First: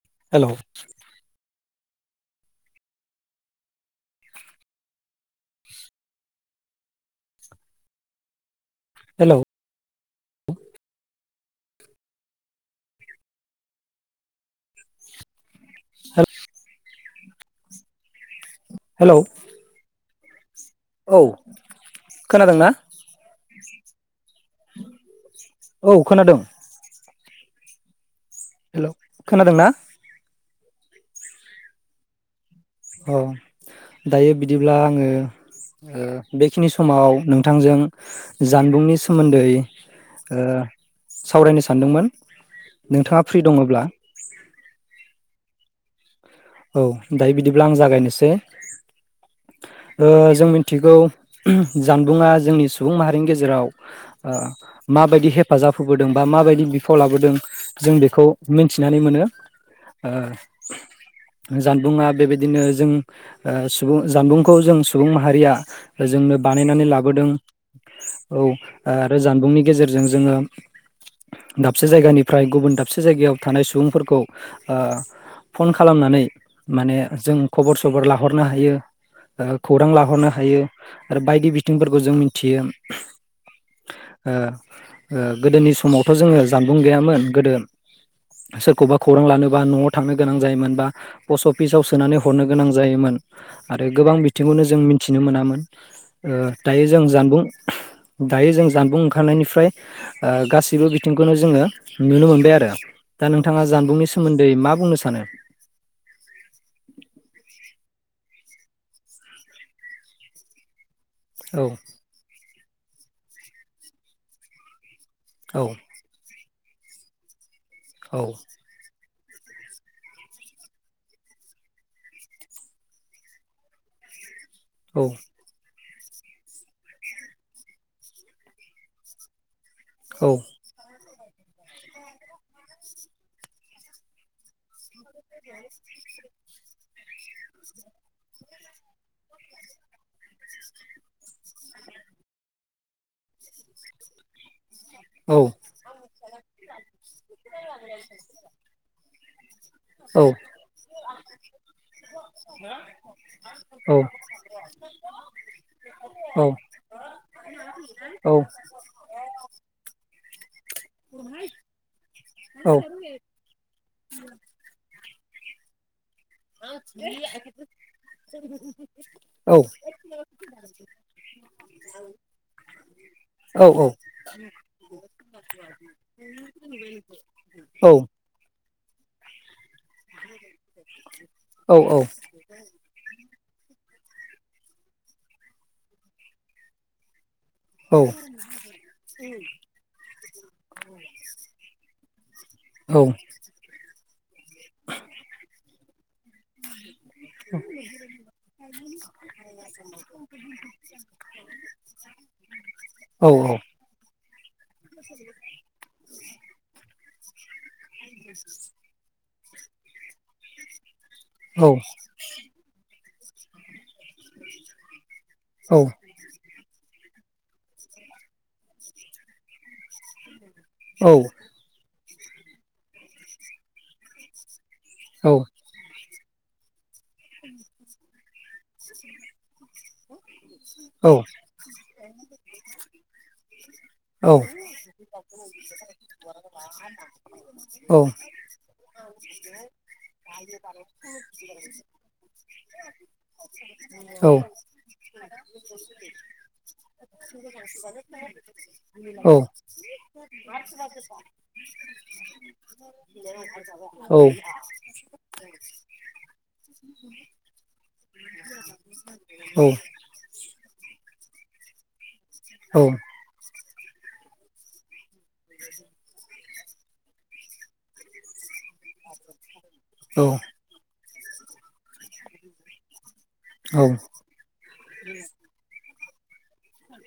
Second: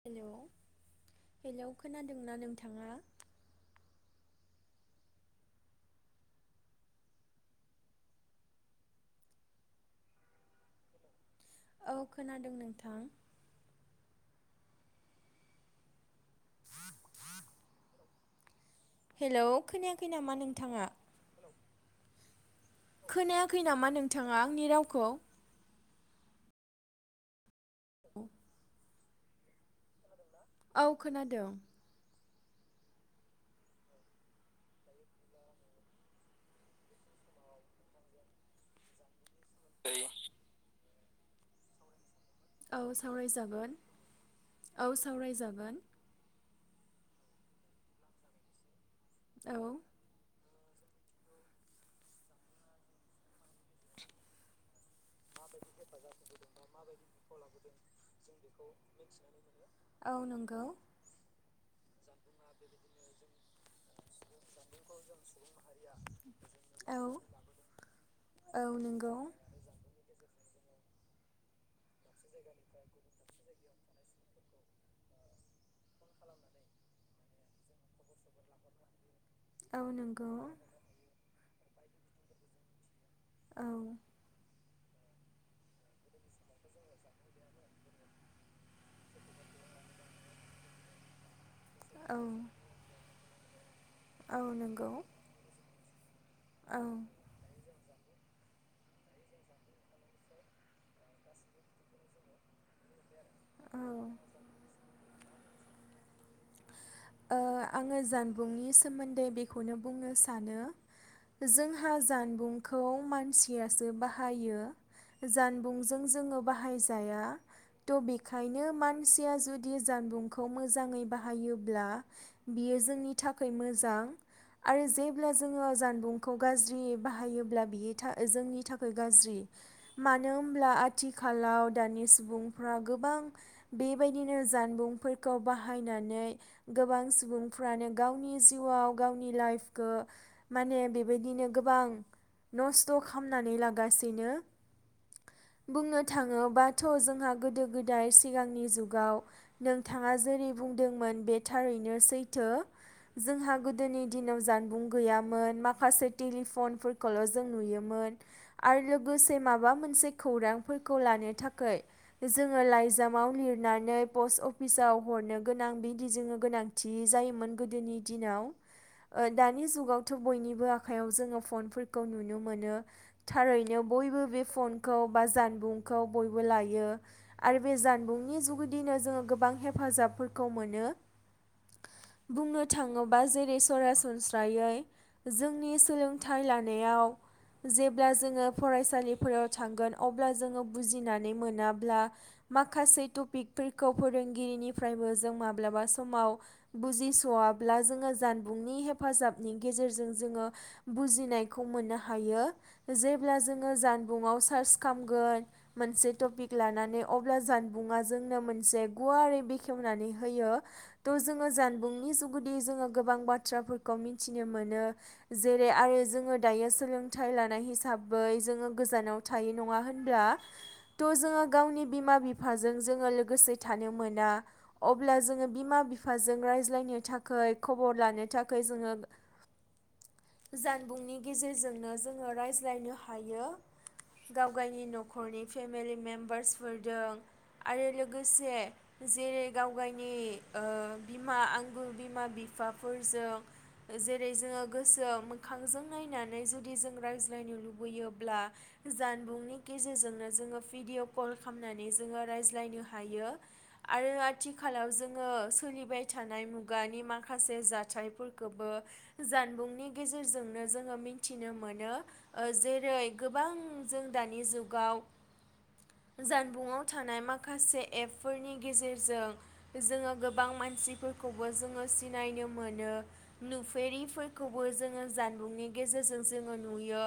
Hello hello खोनादोंना नोंथाङा? Hello औ खोनादों नोंथां। हेलप हेलौ खोनायाख खै नामा नों? औ खोनादोंना? खोनायाखै नामा नोंथाङा आंनि रावखौ? औ खोनादों औ हेल' खोनादों ना? औ खोनादों। अ' दायो बिदिब्ला आङो ओ बेखिनि समाव नोंथांजों जानबुंनि सोमोन्द दै ओ सावरायनो सानदोंमोन। औ नोंथाङा फ्रि सावरायजागोन दङब्ला औ सावरायजागोन। औ दायो बिदिब्ला आं जागायनोसै। औ ओ जों मिन थिगौ जानबुंङा जोंनि सुबुं माहारिनि गेजेराव ओ माबायदि हेफाजाब होबोदों बा माबायदि बिफाव लाबोदों जों बेखौ मिथिनानै मोनो औ नंगौ ओ जानबुंङा बेबायदिनो जों ओ सुबुं जानबुंखौ जों सुबुं माहारिया जोंनो बानायनानै औ लाबोदों औ आरो जानबुंनि गेजेरजों जोङो दा दाबसे जायगानिफ्राय गुबुन दाबसे जायगायाव थानाय सुबुंफोरखौ ओ फन खालामनानै माने जों खबर सबर लाहरनो हायो। ओ औ खौरां लाहरनो नंगौ हायो आरो बायदि बि थिंफोरबो जों मिथियो। औ। ओ गोदोनि समावथ' जोङो जानबुं गैयामोन गोदो सोरखौबा खौरां लानोबा न'आव थांनो गोनां जायोमोन बा पस्ट अफिसाव औ सोनानै हरनो गोनां जायोमोन। आरो गोबां औ बिथिंखौनो जों नंगौ मिथिनो मोनामोन। [inaudible] ओ औ दायो जों जानबुं दायो जों जानबुं ओंखारनायनिफ्राय ओ गासैबो बिथिंखौनो जोङो नुनो मोनबाय आरो। दा नोंथाङा औ जानबुंनि ओ सोमोन्दै मा बुंनो सानो? [inaudible] ओ आङो जान बुंनि सोमोन्दै बेखौनो बुंनो सानो औ जोंहा जानबुं खौ मानसियासो बाहायो। औ जानबुंजों जोङो बाहायजाया। त औ बिखायनो मान सिया जुदि जानबुंखौ मोजाङै बाहायोब्ला। बियो जोंनि थाखाय मोजां। आरो औ जेब्ला जोङो जान बुंखौ गाज्रि बाहायोब्ला बियो था जोंनि थाखाय गाज्रि। औ मानो होमब्ला आ थिखालाव दानि सुबुंफ्रा गोबां बेबायदिनो जानबुंफोरखौ बाहायनानै गोबां सुबुंफ्रानो गावनि जिउआव गावनि लाइफखो माने बेबायदिनो गोबां नस्थ' खालामनानै लागासिनो। औ बुंनो थांङोबाथ' जों हा गोदो गोदाय सिगांनि जुगाव नोंथाङा औ जेरै बुंदोंमोन बे ओरैनो सैथो जोंहा गोदोनि दिनाव जानबुं गैयामोन माखासे टेलिफनफोरखौल' जों नुयोमोन औ आरो लोगोसे माबा मोनसे बे खौरां फोरखौ लानो थाखाय जोङो लाइजामाव लिरनानै पस्ट अफिसाव हरनो गोनां बिदि जोङो गोनांथि जायोमोन गोदोनि दिनाव ओ दानि जुगावथ' बयनिबो आखयाव जोङो फनफोरखौ नुनो मोनो थारैनो बयबो बे फनखौ बा जानबुंखौ बयबो लायो आरो बे जानबुंनि जु नै जोङो गोबां हे फाजाबफोरखौ मोनो बुंनो थाङोब्ला दा जेरै सरासनस्रायै जोंनि सोलोंथाइ लानायाव जेब्ला जोङो फरायसालिफोराव थांगोन अब्ला जोङो बुजिनानै मोनाब्ला माखासे टपिकफोरखौ फोरों- बिरिनिफ्रायबो जों माब्लाबा सम माव बुजिस'वाब्ला जोङो जानबुंनि हेफाजाबनि गेजेरजों जोङो बुजिनायखौ मोननो हायो जेब्ला जोङो जानबुंआव सार्च खालामगोन मोनसे टपिक लानानै अब्ला जान बुङा जोंनो मोनसे गुवारै बेखेवनानै होयो थ' जोङो जानबुंनि जुगुदि जोङो गोबां बाथ्राफोर खौ मिथिनो मोनो जेरै आयो जोंङो दायो सोंलों थाइ लानाय हिसाबै जोङो गोजानाव थायो नङा होनब्ला थ' जोङो गावनि बिमा बिफाजों जोङो लोगोसे थानो मोना अब्ला जोंङो बिमा जों रायज्लायनो थाखै खबर लानो था खौजोङो जानबुंनि गेजेरजोंनो जोङो रायज्लायनो हायो औ गावगायनि न'खरनि फेमिलि मेम्बार्सफोरदों आरो औ लोगोसे जेरै गावगायनि ओ बिमा आंगुर बिमा बिफाफोरजों औ जेरै जोङो गोसोआव मोखांजों नायनानै जुदि जों रायज्लायनो लुबैयोब्ला जानबुंनि गेजेरजोंनो जोङो भिडिअ कल खालामनानै जोङो रायज्लायनो हायो आरो आथिखालाव जों ओ सोलि बोबाय थानाय मुगानि माखासे जाथायफोरखौबो जानबुंनि गेजेरजों जोङो मिथिनो मोनो। ओ जेरै गोबां जों दानि जुगाव। [inaudible] जानबुंआव थानाय माखासे एपफोरनि गेजेरजों जोङो गोबां मान सिफोरखौबो जोङो सिनायनो मोनो नुफेरिफोरखौबो जोङो जानबुंनि गेजेर गेजेरजों जोङो नुयो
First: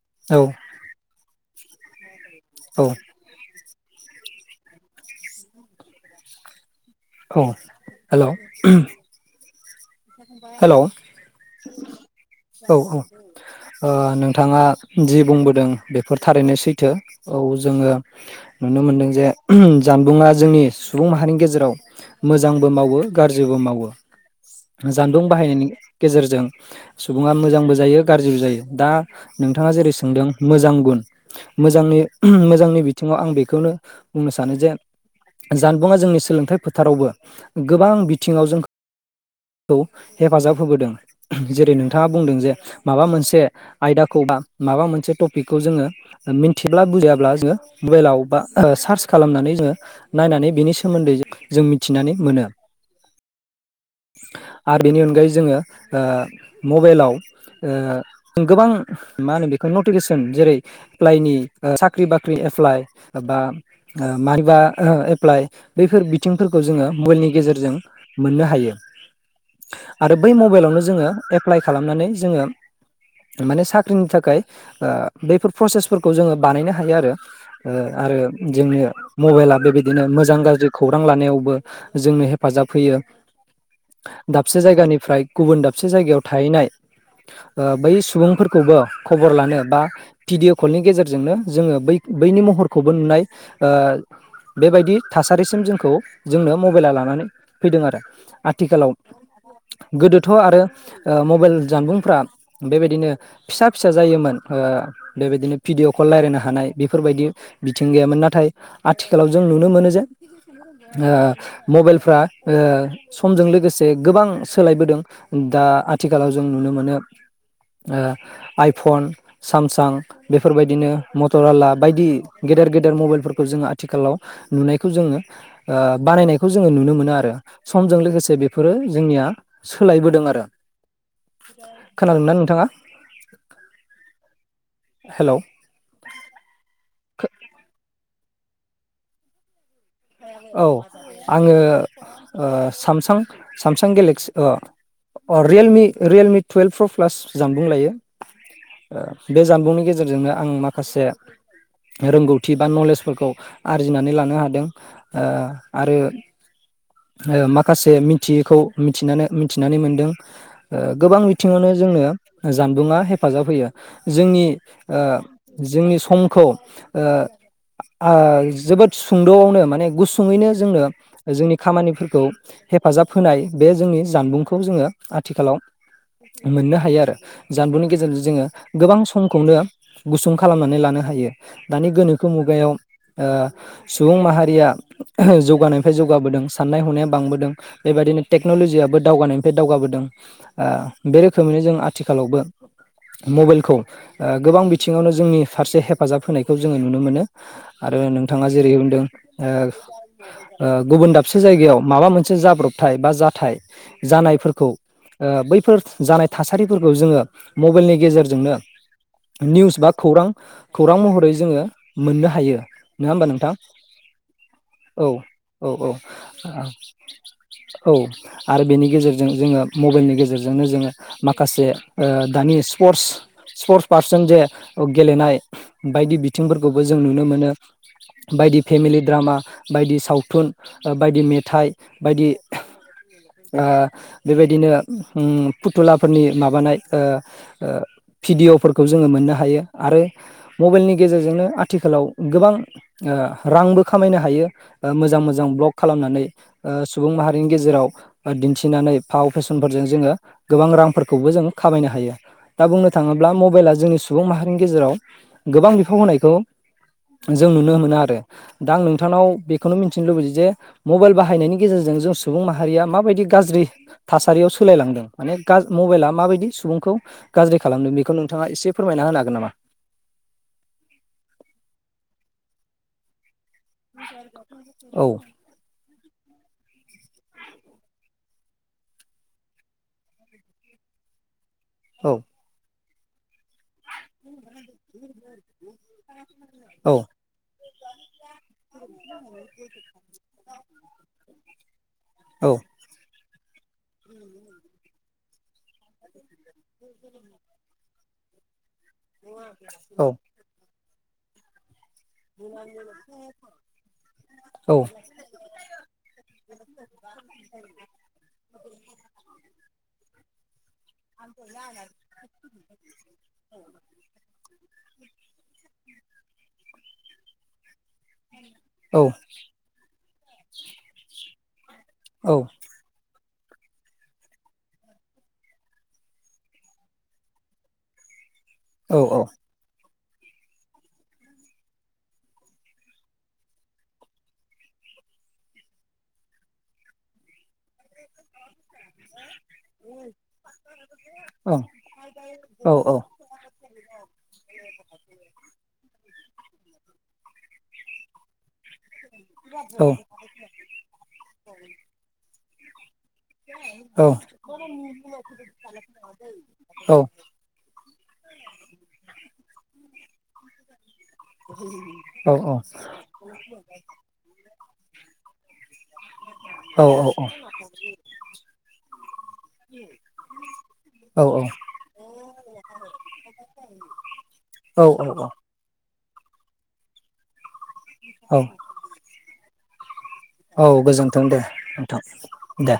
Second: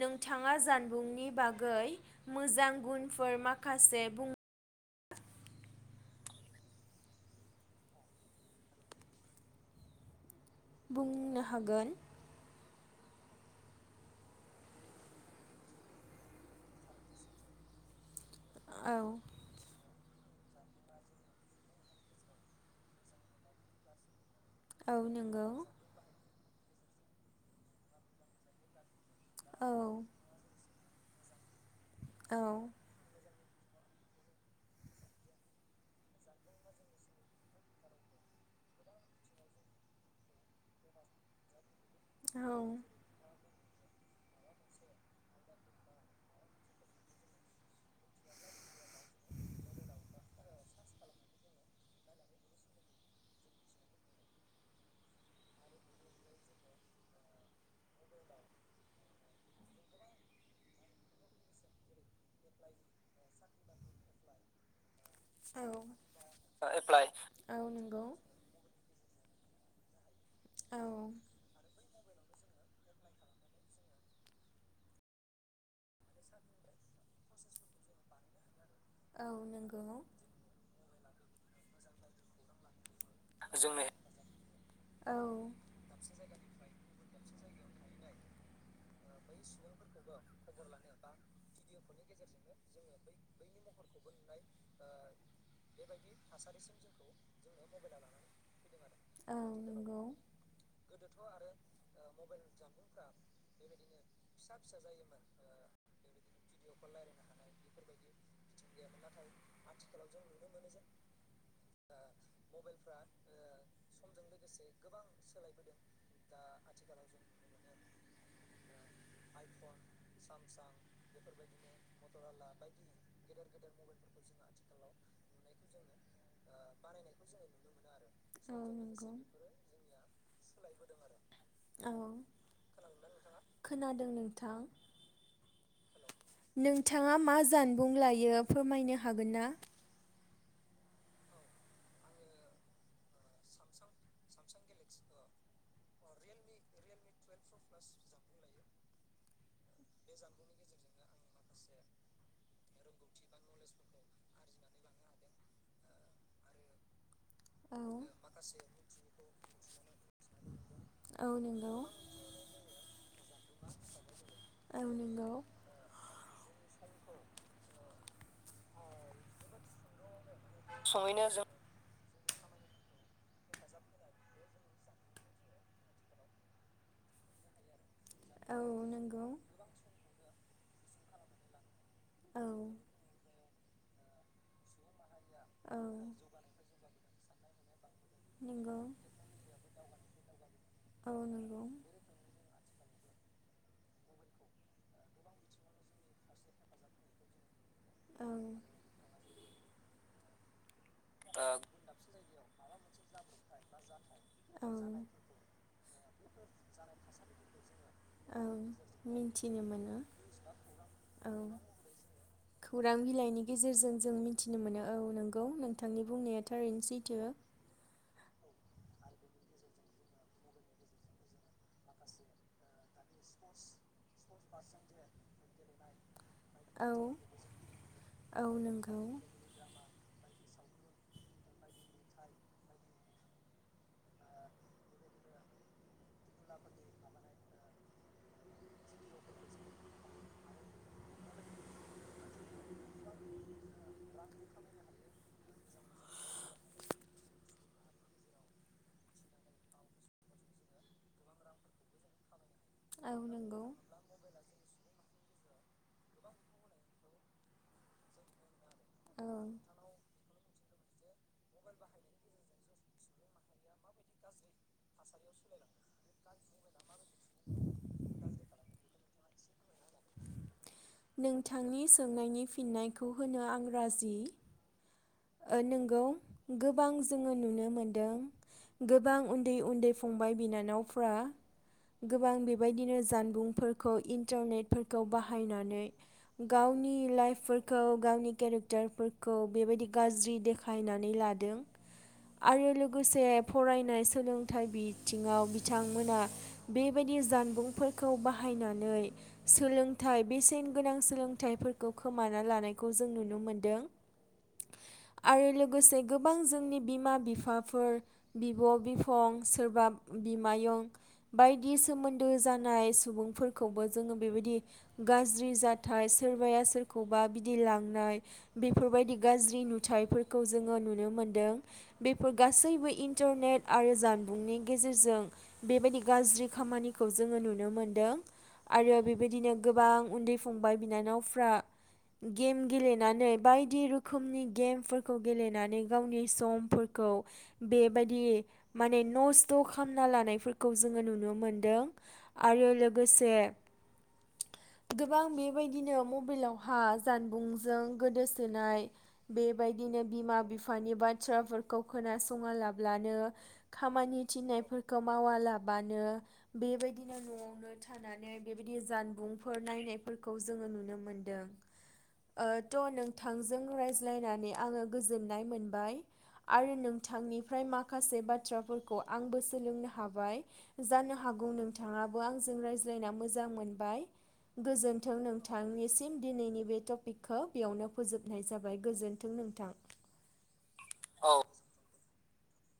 नोंथाङा जानबुंनि बागै गै मोजां गुनफोर मा माखासे बुं औ हेल्ल' हेल्ल औ। बुंनो हागोन ओ नोंथाङा जि बुंबोदों बेफोर थारैनो सैथो औ जोङो नुनो औ मोनदों जे जानबुंङा जोंनि सुबुं माहारिनि गेजेराव मोजांबो मावो गाज्रिबो मावो। औ जानबुं नंगौ बाहायनायनि गेजेरजों सुबुङा मोजांबो जायो गाज्रिबो जायो दा औ नोंथाङा जेरै सोंदों मोजां गुन [inaudible] मोजांनि औ मोजांनि बिथिङाव आं बे बेखौनो बुंनो सानो जे जानबुङा जोंनि सोलोंथाइ फोथारावबो गोबां बिथिङाव जों खौ हेफाजाब होबोदों जेरै नों थाङा बुंदों जे माबा मोनसे आयदाखौ बा माबा मोनसे टपिकखौ जोङो मिथियाब्ला बुजायाब्ला जोङो मबाइलाव बा सार्च खालामनानै जोङो नायनानै बिनि सोमोन्दै जों मिथिनानै मोनो। आरो बेनि अनगायै जोङो ओ मबाइलाव ओ गोबां मा होनो बेखौ नटिफिकेसन जेरै एप्लाइनि साख्रि बाख्रि एप्लाइ बा मानिबा एप्लाइ औ बैफोर बिथिंफोरखौ औ जोङो एप्लाइ मबाइलनि औ गेजेरजों नंगौ मोननो हायो आरो बै मबाइलावनो औ जोङो एप्लाइ खालामनानै जोङो माने साख्रिनि थाखाय बेैफोर प्रसेसफोरखौ जोङो बानायनो हायो आरो आरो जोंनो औ मबाइला नंगौ बेबायदिनो मोजां गाज्रि खौरां लानायावबो जोंनो हेफाजाब होयो जोंनि दाबसे औ जायगानिफ्राय गुबुन दाबसे जायगायाव थाहैनाय बै सुबुंफोरखौबो खबर लानो बा भिडिअ' कलनि गेजेरजोंनो जोङो बै बैनि महरखौबो नुनाय ओ बेबायदि थासारिसिम जोंखौ जोंनो मबाइला लानानै फैदों आरो आथिखालाव औ नंगौ गोदोथ' आरो मबाइल जानबुंफ्रा बेबायदिनो फिसा फिसा जायोमोन ओ बेबायदिनो भिडिअ' कल रायलायनो हानाय बेफोरबायदि बिथिं गैयामोन नाथाय आथिखालाव जों नुनो मोनो जे ओ मबाइलफ्रा ओ समजों लोगोसे गोबां सोलायबोदों दा आथिखालाव जों नुनो मोनो आइफन सामसां बेफोरबायदिनो मटर आला बायदि गेदेर गेदेर मबाइलफोरखौ जोङो आथिखालाव नुनायखौ जोङो ओ बानायनायखौ जोङो नुनो मोनो आरो समजों लोगोसे औ बेफोरो नंगौ जोंनिया सोलायबोदों आरो औ खोनादोंना नोंथाङा खोनादों नोंथां हेलौ नोंथाङा मा जानबुं लायो बियो फोरमायनो हागोन ना औ आङो सामसां सामसां गेलेक्सि अ रियेलमि रियेलमि टुवेल्भ प्र' प्लास जानबुं लायो बे जानबुंनि गेजेरजोंनो आं माखासे रोंगौथि बा नलेजफोरखौ आरजिनानै लानो हादों ओ आरो ओ औ माखासे मिथियैखौ मिथिनानै मोनदों गोबां औ बिथिङावनो नंगौ जोंनो जानबुंङा हेफाजाब होयो जोंनि औ ओ नंगौ जोंनि समखौ ओ जोबोद सुंद'आवनो माने गुस थुङैनो जोंनो सङैनो जों जोंनि हेफोरखौ हेफाब होनाय बे जोंनि जानुं जोङो आथिखालाव मोननो हायो आरो जानबुंनि गेजेरजों जोंङो औ गोबां नंगौ समखौनो गुसुं खालामनानै लानो हायो दानि गोनोखो औ मुगायाव सुबुं माहारिया औ जौगानायनिफ्राय जौगाबोदों नायहरनाया बांबोदों बेबायदिनो नंगौ टेक्न'लजियाबबो दावगानायनिफ्राय दावगाबोदों ओ औ बे रोखोमैनो नंगौ जों आथिखालावबो मबाइलखौ ओ गोबां बिथिङावनो जोंनि फारसे हेफाजाब होनायखौ जोङो नुनो मोनो आरो औ नोंथाङा जेरै होनदों ओ ओ गुबुन फिसा ओ जायगायाव माबा मोनसे जाब्रबथाय बा जाथाय जानायफोरखौ ओ औ बैफोर जानाय थासारिफोरखौ जोङो मबाइलनि औ गेजेरजोंनो मिन्थिनो निउस बा मोनो खौरां खौरां महरै औ जोङो मोननो हायो खौरां नङा होमबा बिलाइनि नोंथां गेजेरजों जों मिथिनो मोनो औ नंगौ औ औ। नोंथांनि बुंनाया थारैनो सैथो ओ औ आरो बेनि गेजेरजों जोंङो मबाइलनि गेजेरजोंनो जोंङो माखासे ओ दानि स्पिर्टस स्पिर्टस पारसेन जे ओ गेलेनाय बायदि बि थिंफोरखौबो औ जों नुनो मोनो औ बायदि फेमिलि नंगौ द्रामा बायदि सावथुन ओ बायदि मेथाइ बायदि ओ बेबायदिनो उम फुथुलाफोरनि माबानाय भिडिअ'फोरखौ जोंङो मोननो हायो। आरो मबाइलनि गेजेरजोंनो आथिखालाव गोबां रांबो खामायनो हायो मोजां मोजां ब्लग खालामनानै ओ सुबुं माहारिनि गेजेराव दिन्थिनानै फाव फेसनफोरजों जोंङो गोबां रांफोरखौबो जों खामायनो हायो। दा बुंनो औ थांङोब्ला नंगौ मबाइला जोंनि सुबुं माहारिनि गेजेराव गोबां बिफाव होनायखौ जों नुनो मोनो आरो दा आं नोंथांनाव औ बेखौनो मिथिनो लुबैयो जे मबाइल बाहायनायनि गेजेरजों जों सुबुं माहारिया माबायदि गाज्रि थासारियाव सोलायलांदों माने मबाइला माबायदि सुबुंखौ गाज्रि खालामदों बेखौ नोंथांङा एसे फोरमायना होनो हागोन नामा? नोंथांनि सोंनायनि फिन्नायखौ होनो आं राजि [inaudible] ओ नोंगौ। गोबां जोंङो नुनो मोनदों गोबां उन्दै-उन्दै फंबाय बिनानावफ्रा औ गोबां बेबायदिनो जानबुंफोरखौ इन्टारनेट फोरखौ बाहायनानै गावनि औ लाइफ फोर खो गावनि केरेग टार फोरखौ बेबायदि जि देखायनानै लादों औ आरो लोगोसे फरायनाय सोलोंथाइ बिथिंङाव बिथांमोना बेबायदि जानबुंफोर खौ बाहायना नै औ सोलोंथाइ बेसेन गोनां सोलोंथाइफोर खौ खोमाना लानायखौ जों नुनो मोनदों। औ आरो लोगोसे गोबां जोंनि बिमा, बिफाफोर, बिब', बिफं सोरबा बिमायं बायदि सोमोन्दो जानाय सुबुंफोरखौबो जोंङो बेबायदि गाज्रि जाथाय सोरबाया सोरखौबा बिदि लांनाय बेफोर औ बायदि गाज्रि नुथाइफोरखौ जोंङो नुनो मोन्दों। बेफोर औ गासैबो इन्टारनेट आरो जानबुंनि गेजेरजों बेबायदि गाज्रि खामानिखौ जोङो नुनो मोनदों। औ आरो औ औ बेबायदिनो गोबां उन्दै फंबाय बिनानावफ्रा गेम गेलेनानै बायदि रोखोम रोखोमनि गेमफोरखौ गेलेनानै गावनि समफोरखौ बेबायदि माने नस्थ' खामना लानायफोरखौ जोङो नुनो मोनदों। आरो लोगोसे गोबां बेबायदिनो मबाइलावहा जानबुंजों गोदोसोनाय बेबायदिनो बिमा बिफानि बाथ्राफोरखौ खोनासंआ लाब्लानो खामानि थिननायफोरखौ मावालाबानो बेबायदिनो न'आवनो थाना बेबायदि जानबुंफोर नायनायफोरखौ जोङो नुनो मोन औ औ रायज्लायनानै आंङो गोजोननाय मोन बाइ आरो नोंथांनिफ्राय माखासे बाथ्राफोरखौ आंबो सोलोंनो हाबाय, जानो हागौ नोंथाङाबो आंजों रायज्लायना मोजां मोनबाय, औ गोजोन्थों नोंथांनिसिम ‌। दिनैनि बे ट'पिक खौ बेयावनो फोजोब औ नाय जाबाय गोजोन्थों नोंथां। औ गोजोनथों दे औ नोंथां। दे